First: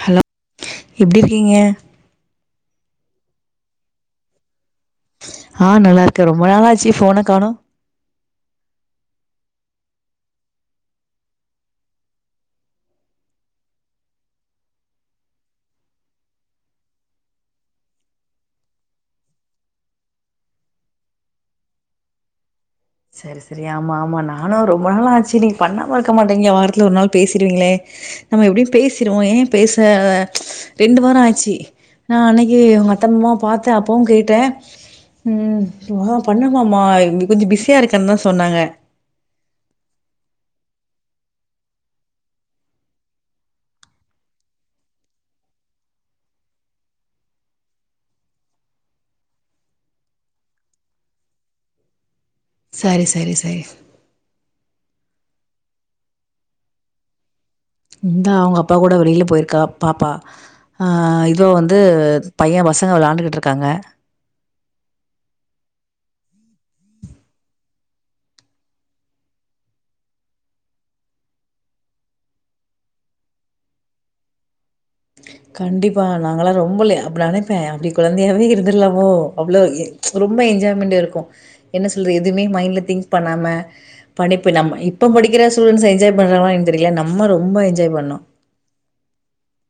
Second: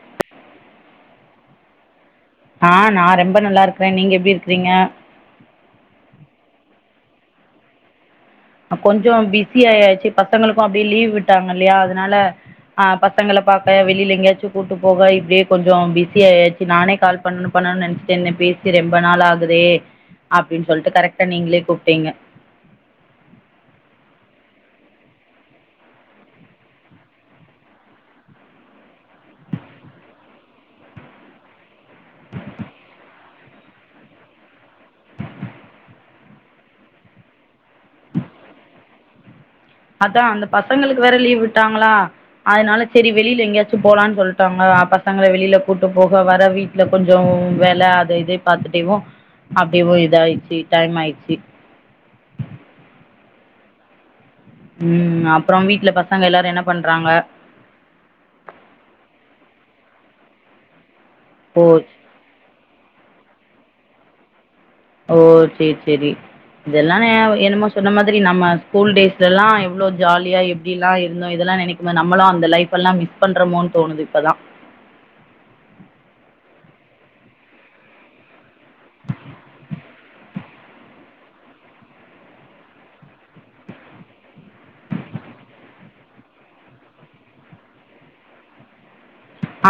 Hello எப்டி இருக்கீங்க ஆஹ் நா ரொம்ப நல்லா இருக்குறே நீங்க எப்டி இருக்றீங்க ஆஹ் நல்லா இருக்கேன் ரொம்ப நாளாச்சு ஃபோன காணு கொஞ்சோ பிஸியாயாச்சு பசங்களுக்கு அப்டியே லீவ் விட்டாங்க இல்லையா அதனால ஆஹ் பசங்கள பாக்க வெளில எங்கயாச்சு கூட்டு போக இப்டியே கொஞ்சோ பிஸியாயாச்சு நானே கால் பண்ணணு பா ன்னனு நெனசே பேசி ரொம்ப நாள் ஆகுதே அப்டின்னு சொல்லிட்டு கரெக்ட்டா நீங்களே கூப்பிட்டீங்க சரி சரி ஆமா ஆமா நானு ரொம்ப நாள் ஆச்சு நீங்க பண்ணாம இருக்க மாட்டிங்க வாரத்துல ஒரு நாள் பேசிடுவீங்களே நம்ம எப்டியும் பேசிடுவோ ஏன் பேச ரெண்டு வாரோ ஆச்சி நான் அன்னக்கி உங்க அத்தமாமாவ பாத்த அப்பவும் கேட்டே ம் வா பண்ணமாமா கொஞ்சம் பிஸியா இருக்கன் தா சொன்னாங்க அதான் அந்த பசங்களுக்கு வேற லீவ் விட்டாங்களா அதனால சேரி வெளில எங்கேயாச்சும் போலான் சொல்ட்டாங்க ப பசங்கள வெளில கூட்டு போக வர வீட்ல கொஞ்சோம் வேல அத இத பாத்துட்டேவு அப்டியேவு‌ இத ஆயிட்ச்சு டைம் ஆயிட்ச்சி சரி சரி சரி ம் அப்றோ வீட்ல பசங்க எல்லாரு என்ன பண்றாங்க இந்தா அவுங்க அப்பா கூட வெளில போயிருக்கா பாப்பா ஆ இதோ ஓ வந்து பைய பசங்க வெளாண்டுக்கிட்ருக்காங்க ஓ சேர் செரி இதல்லானா என்னமோ சொன்ன மாதிரி நம்ம ஸ்கூல் டேஸ்லல்லா எவ்ளோ ஜாலியா எப்டில்லா இருந்தோ இதல் நெனைக்கும்போது நம்மளு அந்த லைஃப்பல்லா மிஸ் பண்றமோனு தோணுது இப்பல்லா கண்டிப்பா நாங்களா ரொ ம்பலே அப்டி நினைப்பே அப்டி கொழந்தையாவே இருந்துர்லாமோ அவ்ளோ எ ரொம்ப என்ஜாய்மெண்டு இருக்கு என்ன சொல்ற எதுமே மைண்ட்ல திங்க் பண்ணாம படிப்பு நம்ம இப்ப படிக்கிற டுன்டஸு என்ஜாய் பண்றாங்களோ தெரில நம்ம ரொம்ப என்ஜாய் பண்ணோ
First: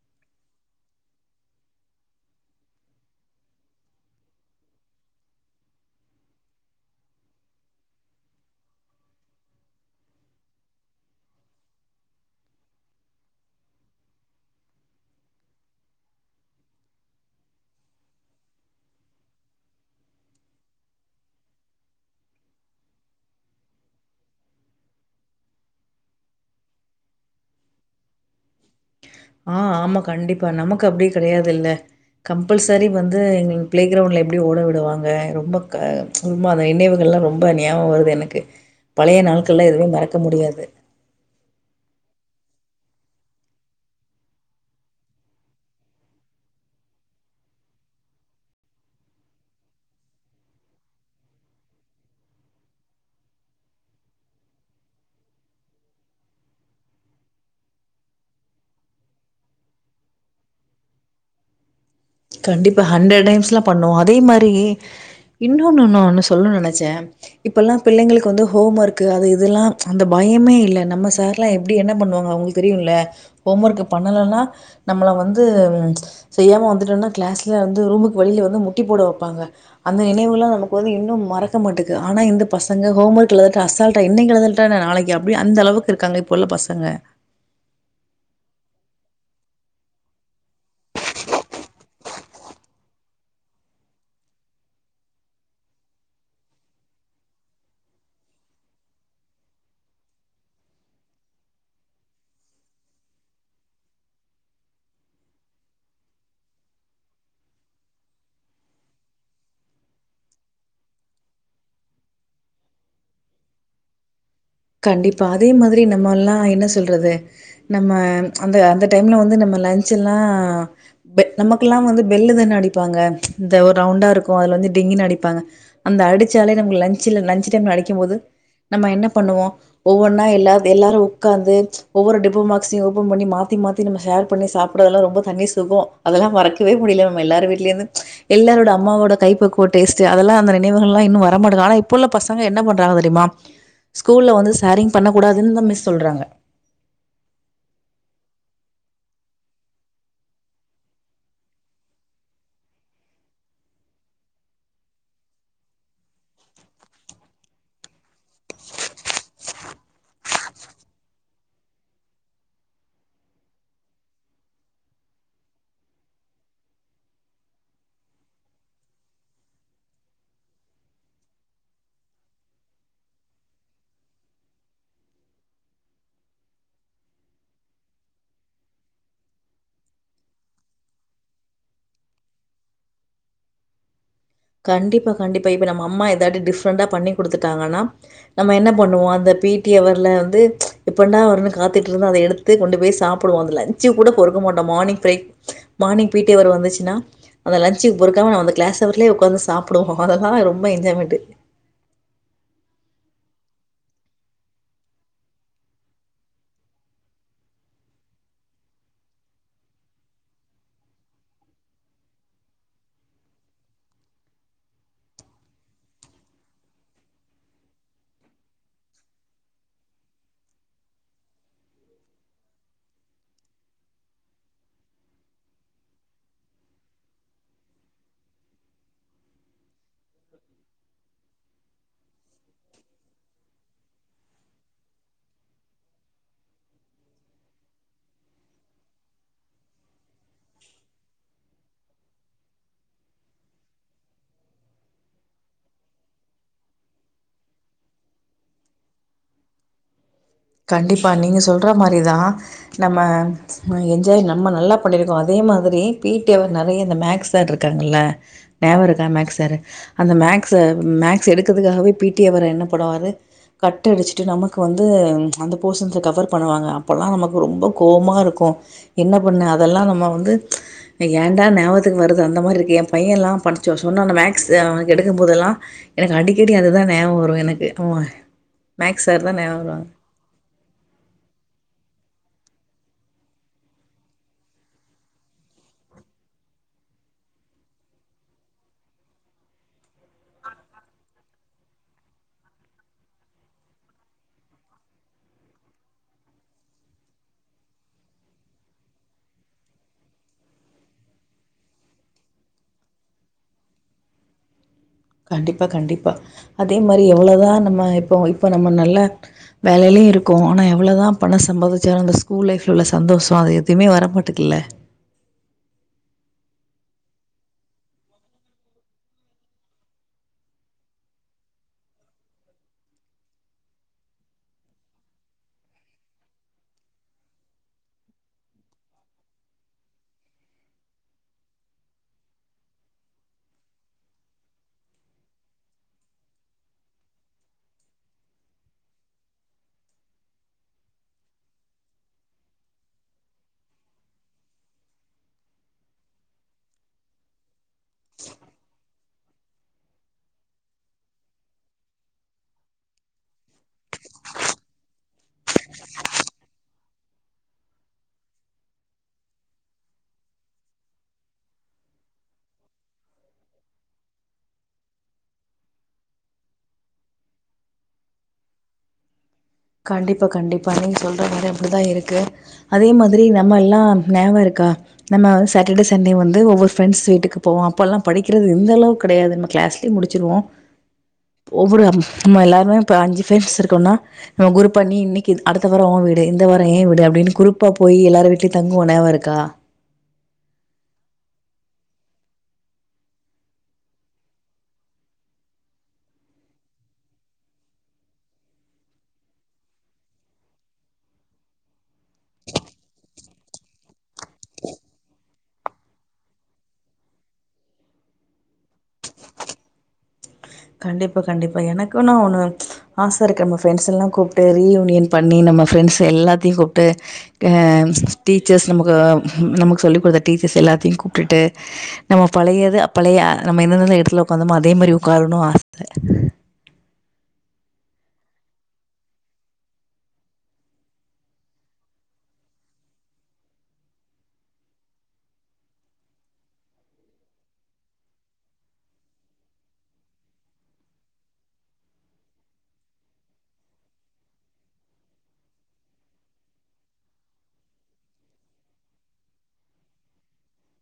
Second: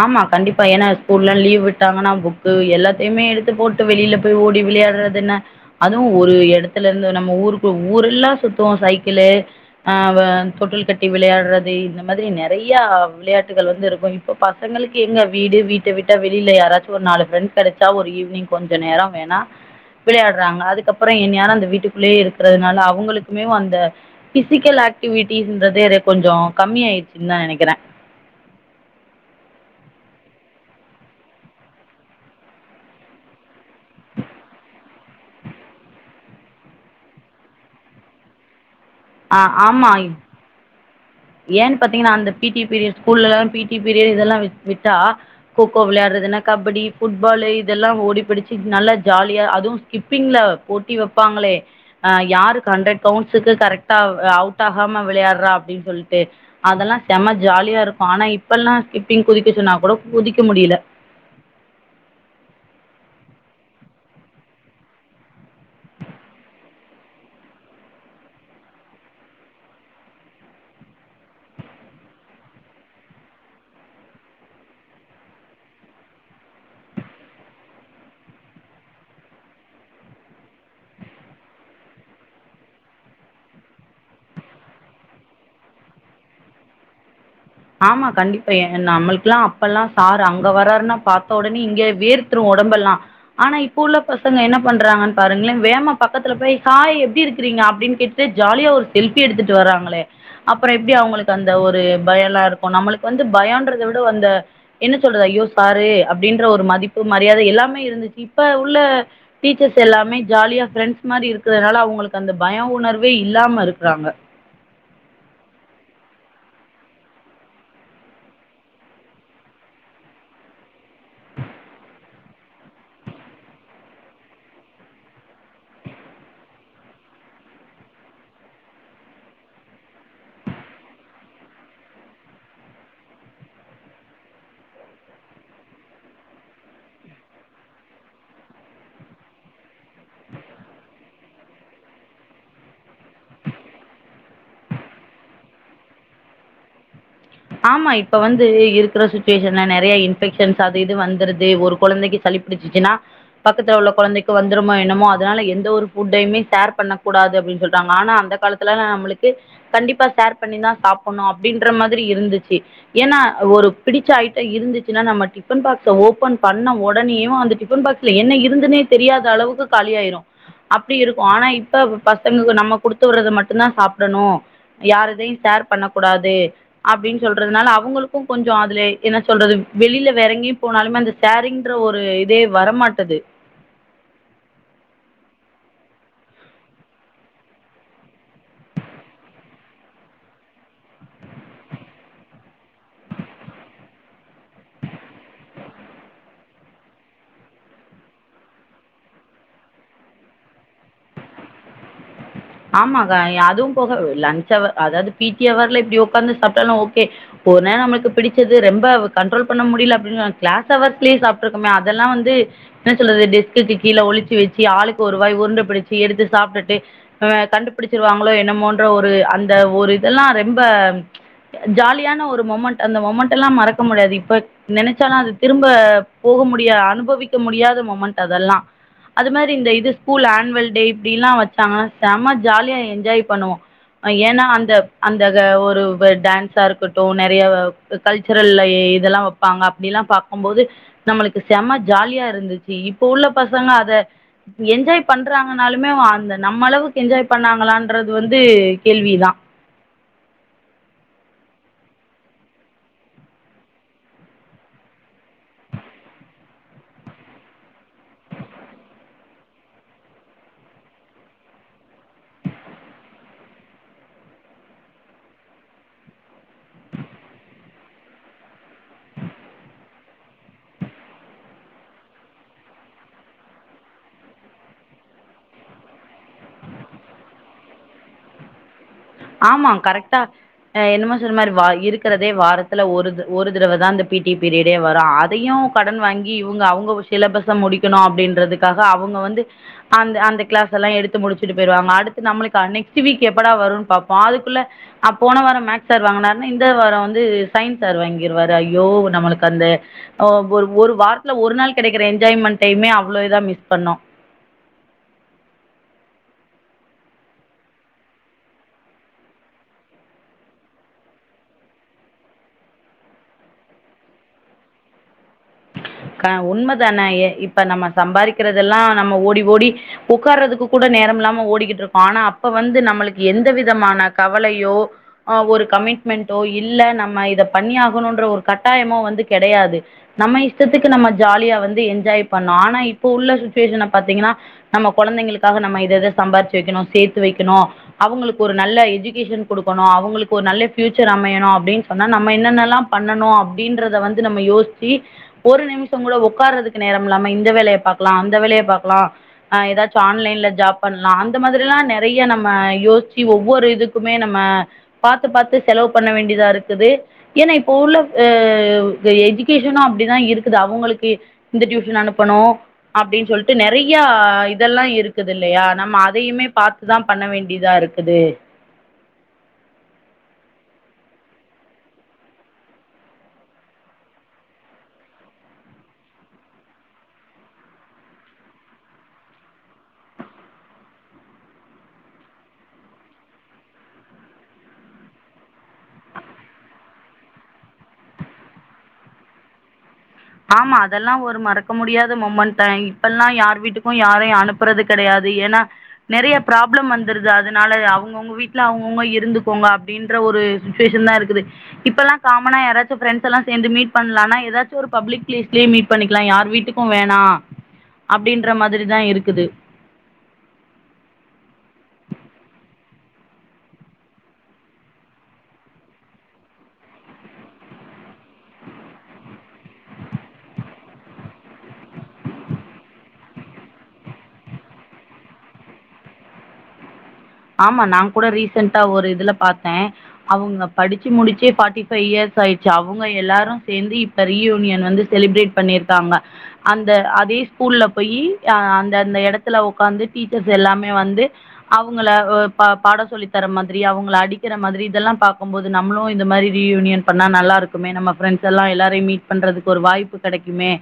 ஆமா கண்டிப்பா ஏன்னா ஸ்கூல்லா லீவ் விட்டாங்கன்னா புக்கு எல்லாத்தையுமே எடுத்து போட்டு வெளியில போய் ஓடி விளையாடுறதென்ன அதுவு ஒரு எடத்துலருந்து நம்ம ஊருக்கு ஊர் எல்லா சுத்துவோ சைக்கிளு ஆ வ தொட்டில் கட்டி விளையாடுறது இந்த மாதிரி நெறைய விளையாட்டுகள் வந்து இருக்கும் இப் போ பசங்களுக்கு எங்க வீடு வீட்ட விட்டா வெளில யாராச்சு ஒரு நாலு ஃபிரெண்ட் கிடைச்சா ஒரு ஈவினிங் கெஞ்ச நேரோ வே னா விளையாடுறாங்க அதுக்கப்பற என்னேரு அந்த வீட்டுக்குள்ளேயே இருக்கிறதுனால அவங்களுக்குமேவு அந்த பிசிக்கல் ஆக்டிவிட்டிஸ்ன்றதே கொஞ்சோ கம்மியாயிடுச்சுன்னு தா நெனைக்கிறே ஆ ஆமா கண்டிப்பா நமக்கு அப்டி கெடையாதுல்ல கம்பல்சரி வந்து எ ப்ளேகிரவுண்ட்ல எப்டியு ஓட விடுவாங்க ரொம்ப க உமாந்த நினைவுகள் ரொம்ப ஞாபகம் வருது எனக்கு பழைய ஆ நாட்கள்லாம் ஆமா எதுவுமே மறக்க முடியாது. ஏன்னு பாத்தீங்கன்னா அந்த பி டி பீரிய்ட் ஸ்கூல்லலா பி டி பீரியட் இதெல்லா விட் விட்டா கோக்கோ விளையாடுறது என்னா கபடி ஃபுட்பால் இதெல்லா ஓடி பிடிச்சு நல்ல ஜாலியா அதுவும் ஸ்கிப்பிங்ல போட்டி வைப்பாங்களே அ யா ஆரு ஹண்டெட் கவுண்ட்ஸுக்கு கரெட் ட்டாவு அவுட் ஆகாம விளையாடுறா அப்டின் சொல்ட்டு அதெல்லா செம ஜாலியா இருக்கு ஆனா இப்பல்லா ஸ்கிப்பிங் குதிக்க சொன்னா கூட குதிக்க முடியல கண்டிப்பா ஹண்ரட் டைய்ம்ஸ்லா பண்ணுவோ அதே மாரி இன்னொன்னு ஒன்னு சொல்லனும் நெனைச்சே இப்பெல்லா பிள்ளைகளுக் வந்து ஹோம் ஒர்க்கு அது இதெல்லா அந்த பாய் யமே இல்ல நம்ம சார்லா எப்டி என்ன பண்ணுவாங்க அவங்களுக்கு தெரியும்ல ஹோம் ஒர்க் பண்ணலனா நம்மள வந் வந்து செய்யாம வந்துட்டனா கிளாஸ்ல வந்து ரூமுக்கு வெளில வந்து முட்டி போட வப்பாங்க அந்த நினைவுல்லா நமக்கு வந்து இன்னும் மறக்க மாட்டக்கு ஆ னா இந்த பசங்க ஹோம்ர்க்ல அசால்டா இன்னைக்கு எழுதல்லாடா என்ன நாளைக்கு அப்ப அந்த அளவுக்கு இருக்காங்க இப்ப உள்ள பசங்க ஆமா கண்டிப்பா எ நம்மளுக்குல்லா அப்பல்லா சாரு அங்க வராருன்னா பாத்த ஒடனே இங்க வேர்த்துருவோ ஒடம்பெல்லா ஆனா இப்ப உள்ள பசங்க என்ன பண்றாங்கன்னு பாருங்களே வேகமா பக்கத்துல போய் ஹாய் எப்டி இருக்கிறீங் க அப்டின்னு கேட்டுட்டு ஜாலியா ஒரு செல்ஃபி எடுத்துட்டு வராங்களே அப்பறோ எப்டி அவங்களுக்கு அந்த ஒரு பயம்லா இருக்கு நம்மளுக்கு வந்து பயம்ன்றத விட அந்த என்ன சொல்றது ஐயோ சாரு அப்டின்ற ஒரு மதிப்பு மரியாத எல்லாமே இருந்துச்சி இப்ப உள்ள டீச்சர்ஸ் எல்லாமே ஜாலியா ஃபிரெண்ட்ஸ் மாரி இருக்கிறனால அவங்களுக்கு அந்த பய ய உணர்வே இல்லாம இருக்குறாங்க கண்டிப்பா அதே மாதிரி நம்மல்லா என்ன சொல்றது நம்ம அந்த அந்த டைம்ல வந்து நம்ம லஞ்ச் எல்லா பெ நமக்குல்லா வந்து பெல்லு தான அடிப்பாங்க இந்த ஒரு ரவுண்டா இருக்கு அதுல வந்து டிங்கின்னு அடிப்பாங்க அந்த அத அடிச்சாலே நமக்கு லஞ்ச்ல லஞ்ச் டைம்ல அடிக்கும் போது நம்ம என்னப் பண்ணுவோ ஒவ்வொன்னா எல்லா எல்லாரு உக்காந்து ஒவ்வொரு டிஃபன் பாக்சையு ஓபன் பண்ணி மாத்தி மாத்தி நம்ம ஷேர் ஷேர் பண்ணி சாப்புட்றதெல்லா ரொம்ப தனி சுகோ அதெல்லா மறக்கவே முடில மேம் எல்லாரு வீட்லேருந்து எல்லாரோட அம்மாவோட கைப்பக்குவோ டேஸ்ட்டு அதெல்லா அந்த நினைவுகள்லா இன்னு வரமாட்டங்க ஆனா இப்ப உள்ள பசங்க என்ன பண்றாங்க தெரிமா ஸ்கூல்ல வந்து ஷேரிங் பண்ண கூடாதுன்னு தா மிஸ் சொல்றாங்க ஆமா இப்ப வந்து இருக்கற சுச்சுவேஷன்ல நெறைய இன்பெக்ஷன்ஸ் அது இது வந்துருது ஒரு கொழந்தைக்கு சளி பிடிச்சிச்சினா பக்கத்துல உள்ள கொழந்தைக்கு வந்துருமோ என்னமோ அதனால எந்த ஒரு ஃபுட்டையுமே ஷேர் பண்ணக் கூடாது க்கு அப்டின்னு சொல்றாங்க ஆனா அந்த காலத்துல்ல நம்மளுக்கு கண்டிப்பா ஷேர் பண்ணிதா சாப்புட்ணு அப்டின்ற மாதிரி இ இருந்துச்சி ஏன்னா ஒரு பிடிச்ச ஆயிட்ட இருந்துச்சுன்னா நம்ம டிஃபன் பாக்ஸ ஓபன் பண்ண ஒடனே கியு அந்த டிஃபன் பாக்ஸ்ல என்ன இருந்துனே தெரியாத அளவுக்கு காலியாயிரு அப்டி இருக்கு ஆனா இப்ப பசங்களுக்கு நம்ம குடுத்து விட்றத மட்டும்தா சாப்டணு யாருதையு ஷேர் பண்ணக்கூடாது அப்டின்னு சொல்றதுனால அவங்களுக்கு கொஞ்சோ அதுல என்ன சொல்றது வெளியில வேறெங்கயு போனாலுமே அந்த ஷேரிங்ன்ற ஒரு இதே வரமாட்டுது கண்டிப்பா கண்டிப்பா இப்ப நம்ம அம்மா எதாட்டு டிஃப்ரெண்டா பண்ணி குடுத்துட்டாங்கன்னா நம்ம என்ன பண்ணுவோ அந்த பி டி அவர்ல வந்து எப்பன்டா வருன்னு காத்துட்டு இருந்து அத எடுத்து கொண்டு போய் சாப்புடுவோ அந்த லஞ்ச்க்கு கூட பொறுக் க்க மாட்டோ மானிங் பிரேக் மானிங் பி டி அவர் வந்துச்சுன்னா அந்த லஞ்ச்சுக்கு பொறுக்காம அந்த கிளாஸ் அவர்லே ஒக்காந்து சாப்புடுவோ அதெல்லா ரொம்ப என்ஜாய்மெண்ட்டு ஆமா க அதுவு போக லஞ்ச் அவர் அதாவது பி டி அவர்ல இப்டி உக்காந்து சாப்பிட்டாலு ஓகே ஒரு நே ரம் நம்மளுக்கு பிடிச்சது ரொம்ப கண்ட்ரோல் பண்ண முடில அப்டின்னு கிளாஸ் அவர்ஸ்லயே சாப்ட்டுருக்கோமே அதெல்லா வந்து என்ன சொல்றது டெஸ்குக்கு கீழ ஒழிச்சு வச்சு ஆளுக்கு வருவா உருண்ட பிடிச்சு எடுத்து சாப்ட்டுட்டு ஆ கண்டுபிடிச்சிருவாங்களோ என்னமோன்ற ஒரு அந்த ஒரு இதெல்லா ரொம்ப ஜாலியான ஒரு மொமண்ட் அந்த மொமெண்ட் எல்லா மறக்க முடியாது இப்ப நெனச்சாலு அது திரும்ப போக முடியா அனுபவிக்க முடியாத மொமெண்ட் அதெல்லா அது மாதிரி இந்த இது ஸ்கூல் ஆன்வல் டே இப்டி எல்லா வச்சாங்கன்னா செமா ஜாலியா என்ஜாய் பண்ணுவோ ஏன்னா அந்த அந்த க ஒரு டான்ஸா இருக்கட்டு நெறைய கல்ச்சரல்லயே இதெல்லா வப்பாங்க அப்டி எல்லா பாக்கும்போது நம்மளுக்கு செம ஜாலியா இருந்துச்சு இப்ப உள்ள பசங்க அ த என்ஜாய் பண்றாங்கன்னாலுமே அந்த நம்ம அளவுக் கு என்ஜாய் பண்ணாங்களான்றது வந்து கேள்விதா கண்டிப்பா நீங்க சொல்ற மாரிதா நம்ம என்ஜாய் நம்ம நல்லா பண்ணிருக்கோ அதே மாதிரி பி டி அவர் நெறைய இந்த மேக்ஸ் சார் இருக்காங்கல்ல ஞாபக இருக்கா மேக்ஸ் சார் அந்த மேக் ஸ மேக்ஸ் எடுக்கிறதுக்காகவே பி டி அவர என்ன பண்ணுவாரு கட் அடிச்சிட்டு நமக்கு வந்து அந்த போர்ஷன்ஸ கவர் பண்ணுவாங்க அப்பல்லா நமக்கு ரொம்ப கோவமா இருக்கு என்ன பண்ண அதெல்லா நம்ம வந்து ஏண்டா ஞாபகத்துக்கு வருது அந்த மாரி இருக்கு எ பைய எல்லா படிச்சோ சொன்னா அந்த மேக்ஸ் அவனுக்கு எடுக்கும்போதெல்லா எனக்கு அடிக்கடி அதுதா ஞாபகோ வரு எனக்கு ம் ஆமா கரெக்ட்டா என்னமோ சொன்ன மாரி வா இருக்கிறதே வாரத்துல ஒரு த ஒரு தடவதா அந்த பி டி பீரியடே வரு அதையு கடன் வாங்கி இவுங்க அவுங்க சிலபஸ்ஸ முடிக்கணு அப்டின்றதுக்காக அவுங்க வந்து அந்த அந்த கிளா க்ளாஸெல்லா எடுத்து முடிச்சுட்டு போயிருவாங்க அடுத்து நம்மளுக்கா நெக்ஸ்ட் வீக் எப்படா வருன்னு பாப்போ வா அதுக்குள்ள ஆ போன வாரோ மேக்ஸ் சார் வாங்குனாரு இந்த வாரோ வந்து சயின்ஸ் சாரு வாங்கிருவாரு ஐயோ நம்மளுக்கு அந்து ஒ ஒரு ஒரு வாரத்துல ஒரு நாள் கிடைக்கிற என்ஜாய்மெண்ட்டைமே அவ்ளோ இதா மிஸ் பண்ணோ கண்டிப்பா கண்டிப்பா அதே மாரி எவ்வளதா நம்ம இப்போ இப்ப நம்ம நல்ல வேலைலே இருக்கும் ஆனா எவ்வளதா பண சம்பாதிச்சாலு அந்த ஸ்கூல் லைஃப்ல உள்ள சந்தோஷோ அது எதுவுமே வரமாட்டுக்குல்ல க உண்மதானயே இப்ப நம்ம சம்பாரிக்கிறதெல்லா நம்ம ஓடி ஓடி உக்கார்றதுக்கு கூட நேரம் இல்லாம ஓடிக்கிட்டு இருக்கோ ஆனா அப்ப வந்து நம்மளுக்கு எந்த விதமான கவலையோ அ ஒரு கமிட் மெண்டோ இல்ல நம்ம இத பண்ணி ஆகணுன்ற ஒரு கட்டாயமோ வந்து கெடையாது நம்ம இஷ்டத்துக்கு நம்ம ஜாலியா வந்து என்ஜாய் பண்ணோ ஆனா இப்போ உள்ள சுச்சுவேஷன பாத்தீங்கன்னா நம்ம கொழந்தைங்களுக்காக நம்ம இத இத சம்பாரிச்சு வக்கணு சேத்து வக்கணு அவுங்களுக்கு ஒரு நல்ல எஜுகேஷன் கொடுக்கணு அவுங்களுக்கு ஒரு நல்ல ல ஃபியூச்சர் அமையணு அப்டின்னு சொன்னா நம்ம என்னென்னல்லா பண்ணனு அப்டின்றத வந்து நம்ம யோசிச்சி ஒரு நிமிஷ கூட ஒக்கார்றதுக்கு நேரம் இல்லாம இந்த வேலைய பாக்கலா அந்த வேலைய பாக்கலா அ ஏதாச்சு ஆன்லைன் த ஜாப் பண்லா அந்த மாதிரி எல்லா நெறைய நம்ம யோசிச்சு ஒவ்வொரு இதுக்குமே நம்ம பாத்து பாத்து செலவு பண்ண வேண்டியதா இருக்குது ஏன்னா இப்போ உள்ள எ எஜுகேஷனு அப்டிதா இருக்கு குது அவுங்களுக்கு இந்த டியூஷன் அனுப்பனு அப்டின்னு சொல்ட்டு நெறையா இதெல்லா இருக்குது இல்லையா நம்ம அதையுமே பாத்துதா பண்ண வேண்டியதா இருக்குது கண்டிப்பா கண்டிப்பா நீங்க சொல்ற மாரி அப்டிதா இருக்கு அதே மாதிரி நம்ம எல்லா ஞாபக இருக் கா நம்ம வந்து சாட்டர்டே சண்டே வந்து ஒவ்வொரு ஃபிரண்ட்ஸ் வீட்டுக்கு போவோ அப்பெல்லா படிக்கிறது இந்தளவு கெடையாது கிளாஸ்லே முடிச்சிருவோ ம் குரூப்பா நீ இன்னைக்கு இது அடுத்த வாரோ ஓ வீடு இந்த வாரோ ஏ வீடு அப்டின்னு குரூப்பா போய் எல்லார் வீட்லயு தங்குவோ ஞாபகோ இருக்கா தா ஆமா அதெல்லா ஒரு மறக்க முடியாத மொமெண்டாயி இப்பெல்லா யார் வீட்டுக்கும் யாரையு அனுப்புறது கெடையாது ஏன்னா நெறைய ப்ராப்ளம் வந்துருது அதனால அவங்கவுங்க வீட்ல அவங்கவுங்க இருந்துக்கோங்க அப்டின்ற ஒரு ஒரு சுச்சுவேஷன்தா இருக்குது இப்பல்லா காமனா யாராச்சு ஃப்ரெண்ட்ஸ் எல்லா சேந்து மீட் பண்லானா எதாச்சு ஒரு பப்ளிக் பிளேஸ்லயே மீட் பண்ணிக்கலாம் யார் வீட்டுக்கும் வேணா அப்படின்ற மாதிரி தான் இருக்குது கண்டிப்பா கண்டிப்பா எனக்குன்னு ஒண்ணு ஆச இருக்கு நம்ம ஃப்ரெண்ட்ஸ் எல்லாம் கூப்பிட்டு ரீயூனியன் பண்ணி நம்ம ஃப்ரெண்ட்ஸ் எல்லாத்தையும் கூப்பிட்டு அ டீச்சர்ஸ் நமகு நமக்கு சொல்லிக் கொடுத்த டீச்சர்ஸ் எல்லாத்தையும் கூப்பிட்டுட்டு நம்ம பழைய து பழைய நம்ம எந்த எந்த எந்த இடத்துல உட்காந்தமோ அதே மாரி உக்காரனும் ஆ ஆமா நான் கூட ரீசண்டா ஒரு இதுல பாார்த்தேன் அவுங்க படிச்சு முடிச்சே பார்ட்டி ஃபைவ் இயர்ஸ் ஆயிடுச்சு அவங்க எல்லாரும் சேர்ந்து இப்ப ரீயூனியன் வந்து செலிப்ரேட் பண்ணியிருக்காங்க அந்த அது பே ஸ்கூல்ல போயி அந்தந்த இடத்துல உக்கார்ந்து டீச்சர்ஸ் எல்லாமே வந்து அவ் உங்கள ஓ பாட சொல்லி தர மாதிரி அவங்கள அடிக்கிற மாதிரி இதெல்லாம் பார்க்கும்போது நம்மளும் இந்த மாதிரி ரியூனி ஏன் பண்ணா நல்லா இருக்குமே நம்ம ஃபிரண்ட்ஸ் எல்லாம் எல்லாரையும் மீட் பண்றதுக்கு ஒரு வாய்ப்பு கிடைக்குமே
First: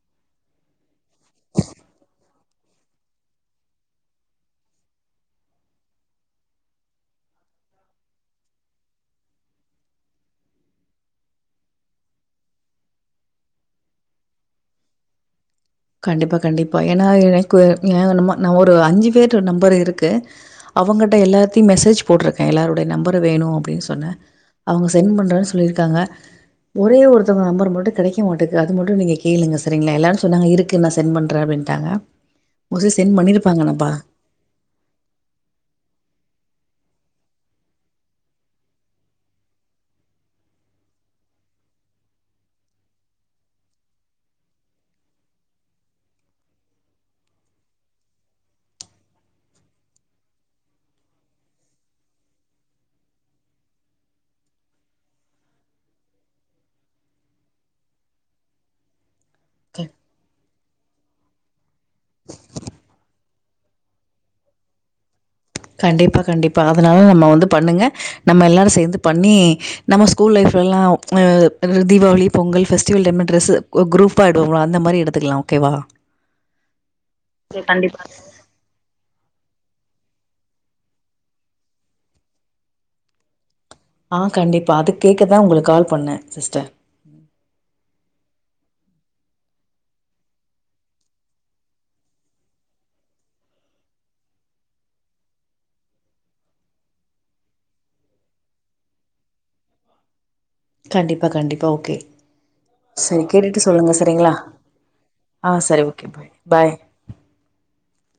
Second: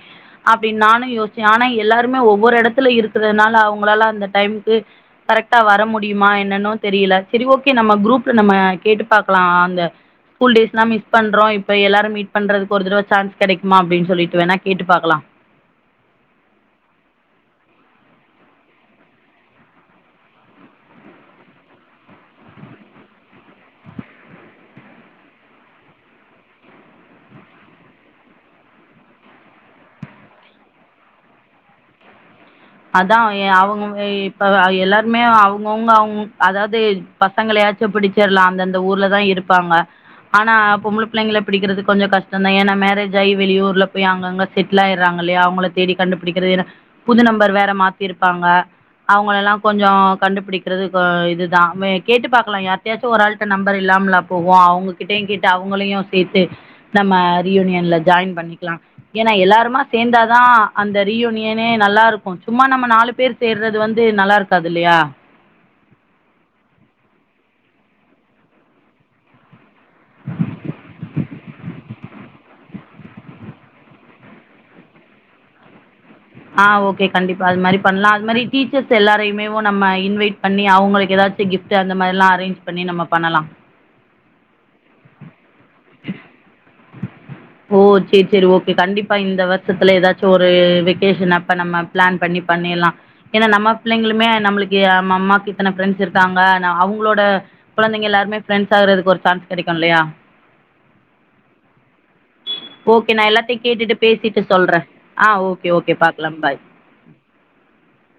அப்படி நானே தி யோசு ஆனா எல்லாருமே ஒவ்வொரு இடத்துல இருக்கதனால அவங்களால அந்த டைமுக்கு கரெக்டா வர முடியு முடியுமா என்னன்னோ தெரியல சரி ஓகே நம்ம குரூப்ல நம்ம கேட்டு பாக்கலாம் அந்த ஸ்கூல் டேஸ்லா மிஸ் பண்றோ இப்ப எல்லாரும் மீட் பண்றதுக்கு ஒரு தடவை சான்ஸ் கிடைக்குமா அப்படின் சொல்லிட்டு வேணா கேட்டு பாக்கலாம் [unintelligible] கண்டிப்பா கண்டிப்பா ஏன்னா எனக்கு ஏ ந நான் ஒரு அஞ்சு பேரு நம்பர் இருக்கு அவுங்களட்ட எல்லாத்தையும் மெசேஜ் போடுறது எல்லாருடைய நம்பரு வேணும் அப்படின்னு சொன்ன அவுங்க சென்ட் பண்றேன்னு சொல்லிருக்காங்க ஒரே ஒருத்தங்க நம்பர் மட்டும் கிடைக்க மாட்டுது அது மட்டும் நீங்க கேளுங்க சரிங்களா எல்லாரு சொன்னாங்க இருக்கு கே ந சென்ட் பண்றேன் அப்படின்ட்டாங்க மோஸ்ட்லி சென்ட் அதான் பண்ணியிருப்பாங்க நம்பா. அவங்க இப்ப எல்லாருமே அவங்கவுங்க அவங்க அதாவது பசங்களயாச்சும் பிடிச்சிடலாம் அந்தந்த ஊர்லதான் இருப்பாங்க ஆனா பொம்பள பிள்ளைங்களை பிடிக்கிறது கொஞ்சம் கஷ்டதான் ஏன்னா மேரேஜ் ஆகி வெளியூர்ல போய் அங்கங்க செட்டில் ஆயறாங்க ல்லையா அவங்கள தேடி கண்டுபிடிக்கிறது புது நம்பர் வேற மாத்திருப்பாங்க அவங்கள எல்லாம் கொஞ்சம் கண்டுபிடிக்கிறது இதுதான் கேட்டு பாார்கக்கலாம் யார்ட்டயாச்சும் ஒரு ஆள்ட நம்பர் இல்ல நம்லா போவோம் அவுங்ககிட்டையே கேட்டு அவுங்களையும் சேர்த்து நம்ம ரியூனியன்ல ஜாயின் பண்ணிக்கலாம் ஏன்னா எல்லாருமா க சேர்ந்தாதான் அந்த ரீயூனியனே நல்லா இருக்கு சும்மா நம்ம நாலு பேர் சேர்றது வந்து நல்லாருக்காது இல்லையா கண்டிப்பா கண்டிப்பா அதனால நம்ம வந்து பண்ணுங்க நம்ம எல்லாரு சேர்ந்து பண்ணி நம்ம ஸ்கூல் லைஃப் ரெலாவ் அ Deepavali Pongal festival time dress குரூப்பாடுவ அந்த மாரி எடுத்துக்கலா ஓகே எவா ஆ ஓகே கண்டிப்பா அது மாரி பண்லா அது மாரி டீச்சர்ஸ் எல்லாரையுமே வோ நம்ம இன்வைட் பண்ணி அவுங்களுக்கு எதாச்சு கிஃப்ட்டு அந்த மேரிலா அரேஞ் பண்ணி நம்ம பண்ணலா ஆ கண்டிப்பா அதுக் கேக்கதா உங்களுக்கு கால் பண்ண சிஸ்டர் ஓ சேரி சேரி ஓகே கண்டிப்பா இந்த வருஷத்துல ஏதாச்சு ஒரு வெக்கேஷன் அப்ப நம்ம பிளான் பண்ணி பண்ணில்லா ஏனா நம்ம பிள்ளைங்களுமே நம்மளுக்கு ஏ மம்மாக்கு இத்தன பிஃரெண்ட்ஸ் இருக்காங்க ந அவுங்ளோட குழந்தைங்க எல்லாருமே பிஃரெண்டஸ் ஆகறதுக்கு ஒரு சான்ஸ் கிடைக்கு இல்லையா கண்டிப்பா கண்டிப்பா ஓகே [unintelligible] ஓகே நா சரி எல்லாத்தையு சொல்லுங்க கேட்டுட்டு சரிங்களா பேசிட்டு சொல்ற ஆ ஓகே ஓகே பாக்லா பாய் [unintelligible]